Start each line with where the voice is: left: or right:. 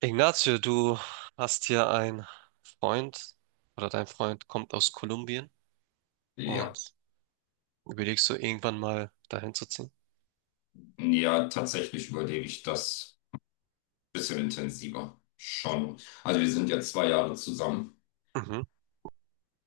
right: Ignacio, du hast hier einen Freund oder dein Freund kommt aus Kolumbien
left: Ja,
right: und überlegst du irgendwann mal dahin zu ziehen?
left: ja, tatsächlich überlege ich das ein bisschen intensiver. Schon. Also wir sind ja 2 Jahre zusammen.
right: Mhm.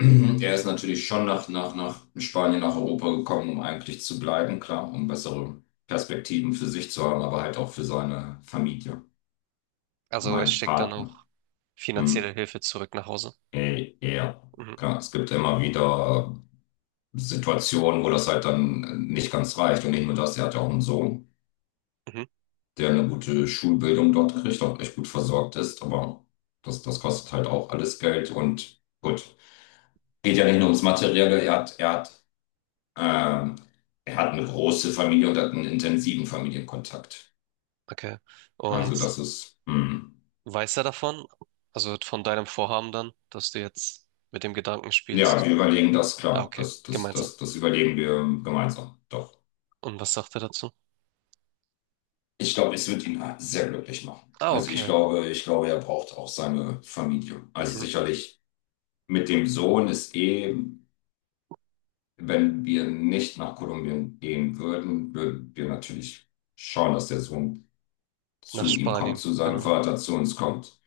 left: Er ist natürlich schon nach Spanien, nach Europa gekommen, um eigentlich zu bleiben, klar, um bessere Perspektiven für sich zu haben, aber halt auch für seine Familie,
right: Also es
left: mein
right: steckt dann
left: Partner.
right: auch
left: Hm.
right: finanzielle Hilfe zurück nach Hause.
left: Ey, ja,
right: Mhm.
left: klar, es gibt immer wieder Situationen, wo das halt dann nicht ganz reicht. Und nicht nur das, er hat ja auch einen Sohn,
right: Mhm.
left: der eine gute Schulbildung dort kriegt, auch echt gut versorgt ist, aber das kostet halt auch alles Geld. Und gut, geht ja nicht nur ums Materielle, er hat ähm, er hat eine große Familie und hat einen intensiven Familienkontakt.
right: Okay.
left: Also
right: Und
left: das ist, hm.
right: weiß er davon? Also von deinem Vorhaben dann, dass du jetzt mit dem Gedanken
left: Ja,
right: spielst.
left: wir überlegen das,
right: Ah,
left: klar,
right: okay.
left: das, das,
right: Gemeinsam.
left: das, das überlegen wir gemeinsam, doch.
right: Und was sagt er dazu?
left: Ich glaube, es wird ihn sehr glücklich machen.
right: Ah,
left: Also ich
right: okay.
left: glaube, ich glaube, er braucht auch seine Familie. Also
right: Mhm.
left: sicherlich mit dem Sohn ist eh. Wenn wir nicht nach Kolumbien gehen würden, würden wir natürlich schauen, dass der Sohn
right: Nach
left: zu ihm kommt,
right: Spanien,
left: zu seinem
right: genau.
left: Vater, zu uns kommt.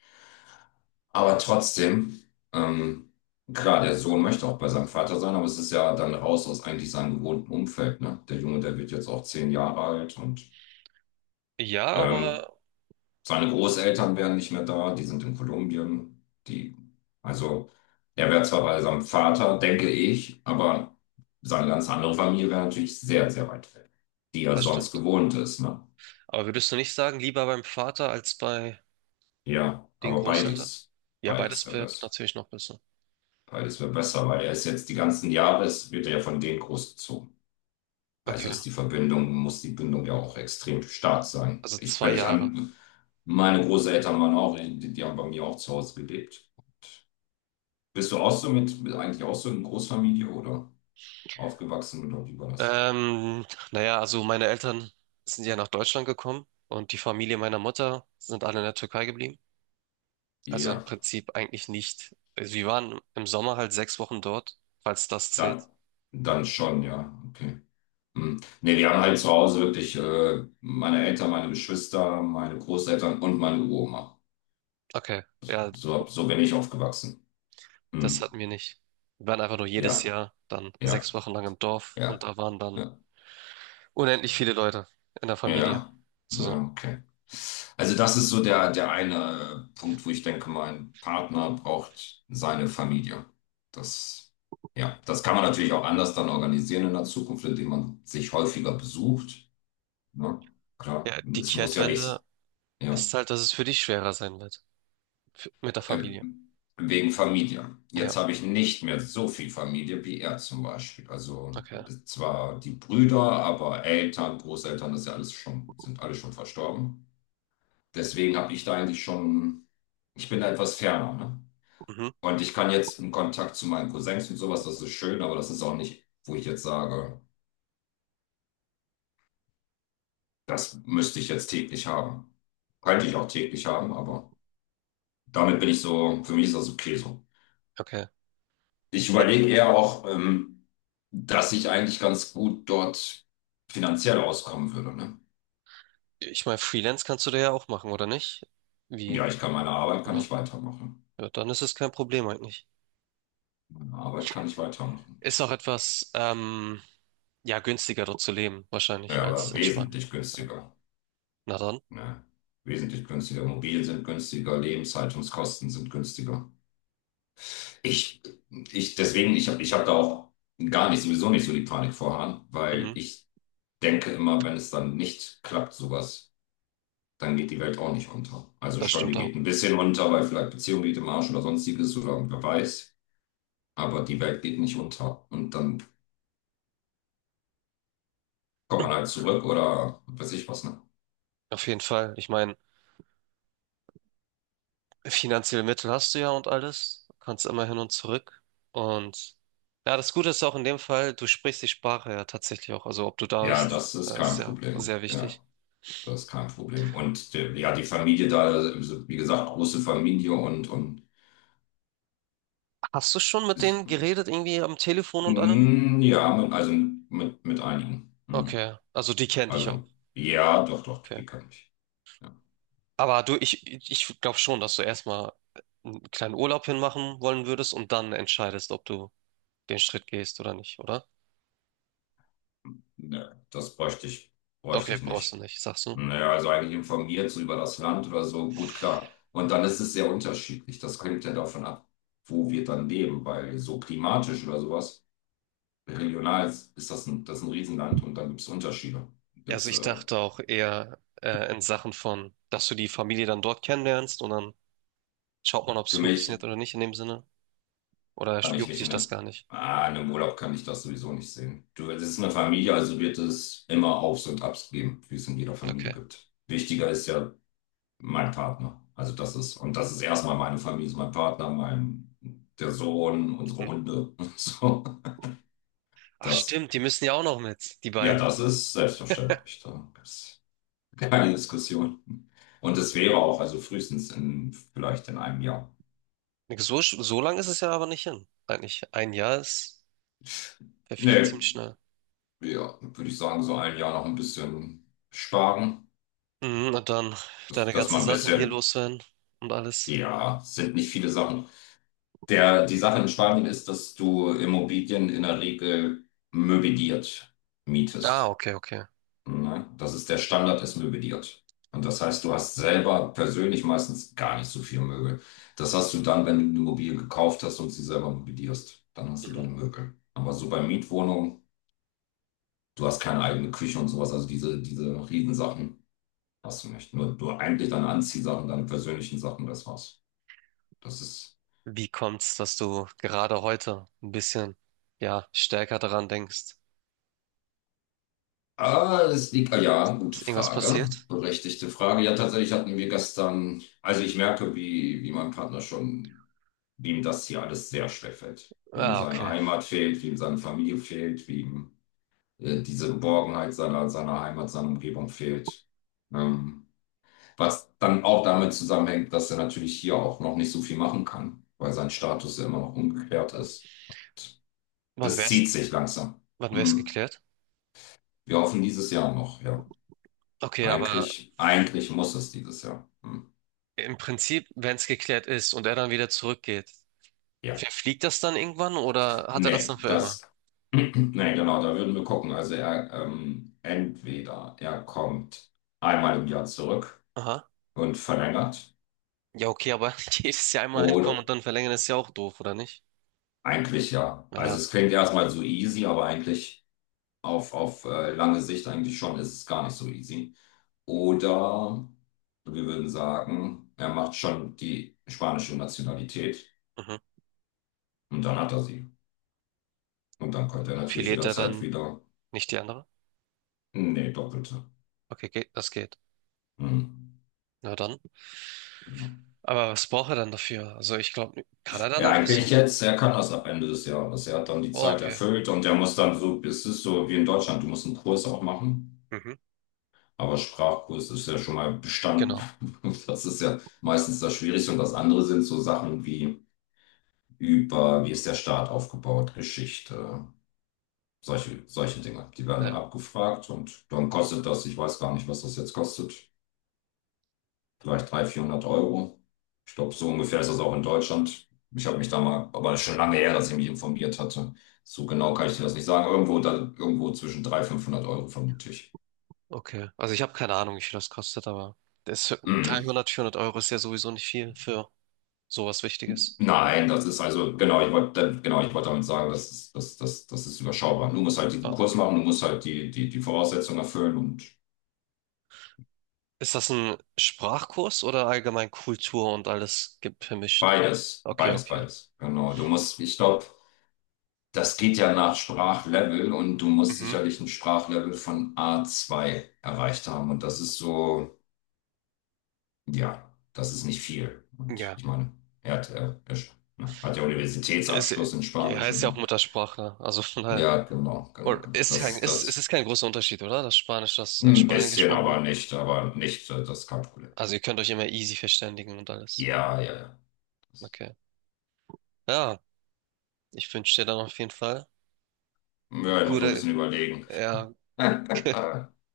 left: Aber trotzdem, ähm, klar, der Sohn möchte auch bei seinem Vater sein, aber es ist ja dann raus aus eigentlich seinem gewohnten Umfeld, ne? Der Junge, der wird jetzt auch 10 Jahre alt und
right: Ja,
left: ähm,
right: aber
left: seine Großeltern wären nicht mehr da, die sind in Kolumbien. Die, also, er wäre zwar bei seinem Vater, denke ich, aber seine ganz andere Familie wäre natürlich sehr, sehr weit weg, die er
right: das
left: sonst
right: stimmt.
left: gewohnt ist, ne?
right: Aber würdest du nicht sagen, lieber beim Vater als bei
left: Ja,
right: den
left: aber
right: Großeltern?
left: beides,
right: Ja,
left: beides
right: beides
left: wäre
right: wird
left: besser.
right: natürlich noch besser.
left: Beides wäre besser, weil er ist jetzt die ganzen Jahre, es wird er ja von denen großgezogen. Also
right: Okay,
left: ist die Verbindung, muss die Bindung ja auch extrem stark sein.
right: also
left: Ich,
right: zwei
left: wenn ich
right: Jahre.
left: an meine Großeltern waren auch, die, die haben bei mir auch zu Hause gelebt. Bist du auch so mit eigentlich auch so in Großfamilie oder aufgewachsen oder wie war das?
right: Ähm, naja, also meine Eltern sind ja nach Deutschland gekommen und die Familie meiner Mutter sind alle in der Türkei geblieben. Also im
left: Ja,
right: Prinzip eigentlich nicht. Also wir waren im Sommer halt 6 Wochen dort, falls das zählt.
left: dann, dann schon, ja, okay. Hm. Nee, wir haben halt zu Hause wirklich meine Eltern, meine Geschwister, meine Großeltern und meine Uroma.
right: Okay, ja,
left: So, so bin ich aufgewachsen.
right: das
left: Hm.
right: hatten wir nicht. Wir waren einfach nur jedes
left: Ja,
right: Jahr dann sechs
left: ja,
right: Wochen lang im Dorf und
left: ja.
right: da waren dann
left: Ja.
right: unendlich viele Leute in der Familie
left: Ja,
right: zusammen.
left: ja, okay. Also das ist so der, der eine Punkt, wo ich denke, mein Partner braucht seine Familie. Das, ja, das kann man natürlich auch anders dann organisieren in der Zukunft, indem man sich häufiger besucht. Ne? Klar,
right: Ja, die
left: es muss ja
right: Kehrtwende
left: nicht, ja,
right: ist halt, dass es für dich schwerer sein wird. Mit der Familie.
left: wegen Familie. Jetzt
right: Ja,
left: habe ich nicht mehr so viel Familie wie er zum Beispiel. Also
right: okay.
left: zwar die Brüder, aber Eltern, Großeltern, das ist ja alles schon, sind alle schon verstorben. Deswegen habe ich da eigentlich schon, ich bin da etwas ferner, ne?
right: Mhm.
left: Und ich kann jetzt einen Kontakt zu meinen Cousins und sowas, das ist schön, aber das ist auch nicht, wo ich jetzt sage, das müsste ich jetzt täglich haben. Könnte ich auch täglich haben, aber damit bin ich so, für mich ist das okay so.
right: Okay.
left: Ich
right: Ja,
left: überlege eher auch, dass ich eigentlich ganz gut dort finanziell auskommen würde, ne?
right: ich meine, Freelance kannst du da ja auch machen, oder nicht? Wie?
left: Ja, ich kann meine Arbeit, kann
right: Genau.
left: ich weitermachen.
right: Ja, dann ist es kein Problem eigentlich.
left: Meine Arbeit kann ich weitermachen.
right: Ist
left: Ich,
right: auch etwas, ja, günstiger dort zu leben, wahrscheinlich,
left: ja,
right: als
left: aber
right: in Spanien.
left: wesentlich
right: Ja.
left: günstiger.
right: Na dann,
left: Ne? Wesentlich günstiger. Immobilien sind günstiger, Lebenshaltungskosten sind günstiger. Ich, ich, deswegen, ich hab da auch gar nicht, sowieso nicht so die Panik vorhaben, weil
right: mhm.
left: ich denke immer, wenn es dann nicht klappt, sowas, dann geht die Welt auch nicht unter. Also
right: Das
left: schon,
right: stimmt
left: die geht
right: auch.
left: ein bisschen unter, weil vielleicht Beziehung geht im Arsch oder sonstiges oder wer weiß. Aber die Welt geht nicht unter. Und dann kommt man halt zurück oder weiß ich was, ne?
right: Auf jeden Fall. Ich meine, finanzielle Mittel hast du ja und alles. Kannst immer hin und zurück. Und ja, das Gute ist auch in dem Fall, du sprichst die Sprache ja tatsächlich auch. Also, ob du da
left: Ja,
right: bist,
left: das ist
right: das
left: kein
right: ist ja
left: Problem.
right: sehr
left: Ja.
right: wichtig.
left: Das ist kein Problem. Und der, ja, die Familie da, also, wie gesagt, große Familie und
right: Hast du schon mit
left: ist-
right: denen geredet, irgendwie am Telefon und allem?
left: mm, ja, mit einigen. Hm.
right: Okay, also die kennt ich auch.
left: Also, ja, doch, doch,
right: Okay.
left: die kann ich. Ja.
right: Aber ich glaube schon, dass du erstmal einen kleinen Urlaub hinmachen wollen würdest und dann entscheidest, ob du den Schritt gehst oder nicht, oder?
left: Ne, bräuchte
right: Okay,
left: ich
right: brauchst du
left: nicht.
right: nicht, sagst du.
left: Naja, also eigentlich informiert so über das Land oder so, gut, klar. Und dann ist es sehr unterschiedlich. Das hängt ja davon ab, wo wir dann leben, weil so klimatisch oder sowas, regional ist, ist das ist ein Riesenland und dann gibt es Unterschiede.
right: Ja, also
left: Gibt's,
right: ich dachte auch eher in Sachen von, dass du die Familie dann dort kennenlernst und dann schaut man, ob es
left: für
right: funktioniert
left: mich.
right: oder nicht in dem Sinne. Oder
left: Kann ich
right: juckt
left: nicht
right: dich
left: in
right: das
left: einem,
right: gar nicht?
left: in einem Urlaub kann ich das sowieso nicht sehen. Du, es ist eine Familie, also wird es immer Aufs und Abs geben, wie es in jeder Familie
right: Okay.
left: gibt. Wichtiger ist ja mein Partner. Also das ist, und das ist erstmal meine Familie, ist mein Partner, mein, der Sohn, unsere
right: Mhm.
left: Hunde. So,
right: Ach
left: das,
right: stimmt, die müssen ja auch noch mit, die
left: ja,
right: beiden.
left: das ist selbstverständlich. Da gibt's keine Diskussion. Und es wäre auch, also frühestens in, vielleicht in einem Jahr.
right: So lang ist es ja aber nicht hin. Eigentlich ein Jahr ist, verfliegt
left: Nee,
right: ziemlich schnell.
left: ja, würde ich sagen, so ein Jahr noch ein bisschen sparen.
right: Mhm, und dann
left: dass
right: deine
left: dass
right: ganzen
left: man ein
right: Sachen hier
left: bisschen,
right: loswerden und alles.
left: ja, sind nicht viele Sachen. Der, die Sache in Spanien ist, dass du Immobilien in der Regel möbliert
right: Ah,
left: mietest.
right: okay, okay.
left: Ne? Das ist der Standard, ist möbliert. Und das heißt, du hast selber persönlich meistens gar nicht so viel Möbel. Das hast du dann, wenn du eine Immobilie gekauft hast und sie selber möblierst. Dann hast du
right: Mhm.
left: deine Möbel. Aber so bei Mietwohnungen, du hast keine eigene Küche und sowas. Also diese Riesensachen hast du nicht. Nur eigentlich deine Anziehsachen, deine persönlichen Sachen, das war's. Das ist.
right: Wie kommt's, dass du gerade heute ein bisschen, ja, stärker daran denkst?
left: Ah, das liegt, ah, ja, gute
right: Ist irgendwas
left: Frage,
right: passiert?
left: berechtigte Frage. Ja, tatsächlich hatten wir gestern, also ich merke, wie mein Partner schon, wie ihm das hier alles sehr schwer fällt. Wie ihm
right: Ah,
left: seine
right: okay.
left: Heimat fehlt, wie ihm seine Familie fehlt, wie ihm diese Geborgenheit seiner, seiner Heimat, seiner Umgebung fehlt. Ähm, Was dann auch damit zusammenhängt, dass er natürlich hier auch noch nicht so viel machen kann, weil sein Status ja immer noch ungeklärt ist.
right: Wann
left: Das zieht
right: wär's,
left: sich langsam.
right: wann wär's
left: Hm.
right: geklärt?
left: Wir hoffen dieses Jahr noch, ja.
right: Okay, aber
left: Eigentlich muss es dieses Jahr. Hm.
right: im Prinzip, wenn es geklärt ist und er dann wieder zurückgeht,
left: Ja.
right: verfliegt das dann irgendwann oder hat er das dann
left: Nee,
right: für immer?
left: das. Nee, genau, da würden wir gucken. Also er entweder er kommt einmal im Jahr zurück
right: Aha.
left: und verlängert
right: Ja, okay, aber jedes Jahr einmal hinkommen
left: oder
right: und dann verlängern ist ja auch doof, oder nicht?
left: eigentlich ja. Also
right: Ja,
left: es klingt erstmal so easy, aber eigentlich auf, lange Sicht eigentlich schon ist es gar nicht so easy. Oder wir würden sagen, er macht schon die spanische Nationalität
right: mhm.
left: und dann hat er sie. Und dann könnte er natürlich
right: Verliert er
left: jederzeit
right: dann
left: wieder.
right: nicht die andere?
left: Nee, doppelte.
right: Okay, geht, das geht.
left: Hm.
right: Na dann.
left: Ja.
right: Aber was braucht er dann dafür? Also ich glaube, kann er dann
left: Ja,
right: einfach
left: eigentlich
right: so?
left: jetzt, er kann das ab Ende des Jahres. Er hat dann die
right: Oh,
left: Zeit
right: okay.
left: erfüllt und er muss dann so, es ist so wie in Deutschland, du musst einen Kurs auch machen.
right: Mhm.
left: Aber Sprachkurs ist ja schon mal bestanden.
right: Genau.
left: Das ist ja meistens das Schwierigste. Und das andere sind so Sachen wie über, wie ist der Staat aufgebaut, Geschichte, solche Dinge. Die werden dann
right: Ja,
left: abgefragt und dann kostet das, ich weiß gar nicht, was das jetzt kostet, vielleicht 300, 400 Euro. Ich glaube, so ungefähr ist das auch in Deutschland. Ich habe mich da mal, aber das ist schon lange her, dass ich mich informiert hatte. So genau kann ich dir das nicht sagen. Irgendwo, da, irgendwo zwischen 300, 500 Euro, vermute ich.
right: okay. Also ich habe keine Ahnung, wie viel das kostet, aber das
left: Mhm.
right: 300, 400 Euro ist ja sowieso nicht viel für sowas Wichtiges.
left: Nein, das ist also, genau, ich wollte damit sagen, das ist, das ist überschaubar. Du musst halt diesen
right: Ah,
left: Kurs machen, du musst halt die Voraussetzungen erfüllen und
right: ist das ein Sprachkurs oder allgemein Kultur und alles vermischt?
left: beides,
right: Okay,
left: beides,
right: okay.
left: beides. Genau, du musst, ich glaube, das geht ja nach Sprachlevel und du musst
right: Mhm.
left: sicherlich ein Sprachlevel von A2 erreicht haben. Und das ist so, ja, das ist nicht viel. Und
right: Ja.
left: ich meine, er hat, er sch- ne, hat ja
right: Es
left: Universitätsabschluss in Spanisch
right: heißt
left: und
right: ja auch
left: so.
right: Muttersprache, also von daher.
left: Ja, genau, genau,
right: Oder
left: genau.
right: ist
left: Das
right: kein,
left: ist
right: ist, es
left: das.
right: ist kein großer Unterschied, oder? Das Spanisch, das in
left: Ein
right: Spanien
left: bisschen,
right: gesprochen wird.
left: aber nicht, das ist kein Problem.
right: Also ihr könnt euch immer easy verständigen und alles.
left: Ja, ja, ja. Das,
right: Okay. Ja, ich wünsche dir dann auf jeden Fall
left: ja, ich muss so ein
right: gute,
left: bisschen überlegen.
right: ja,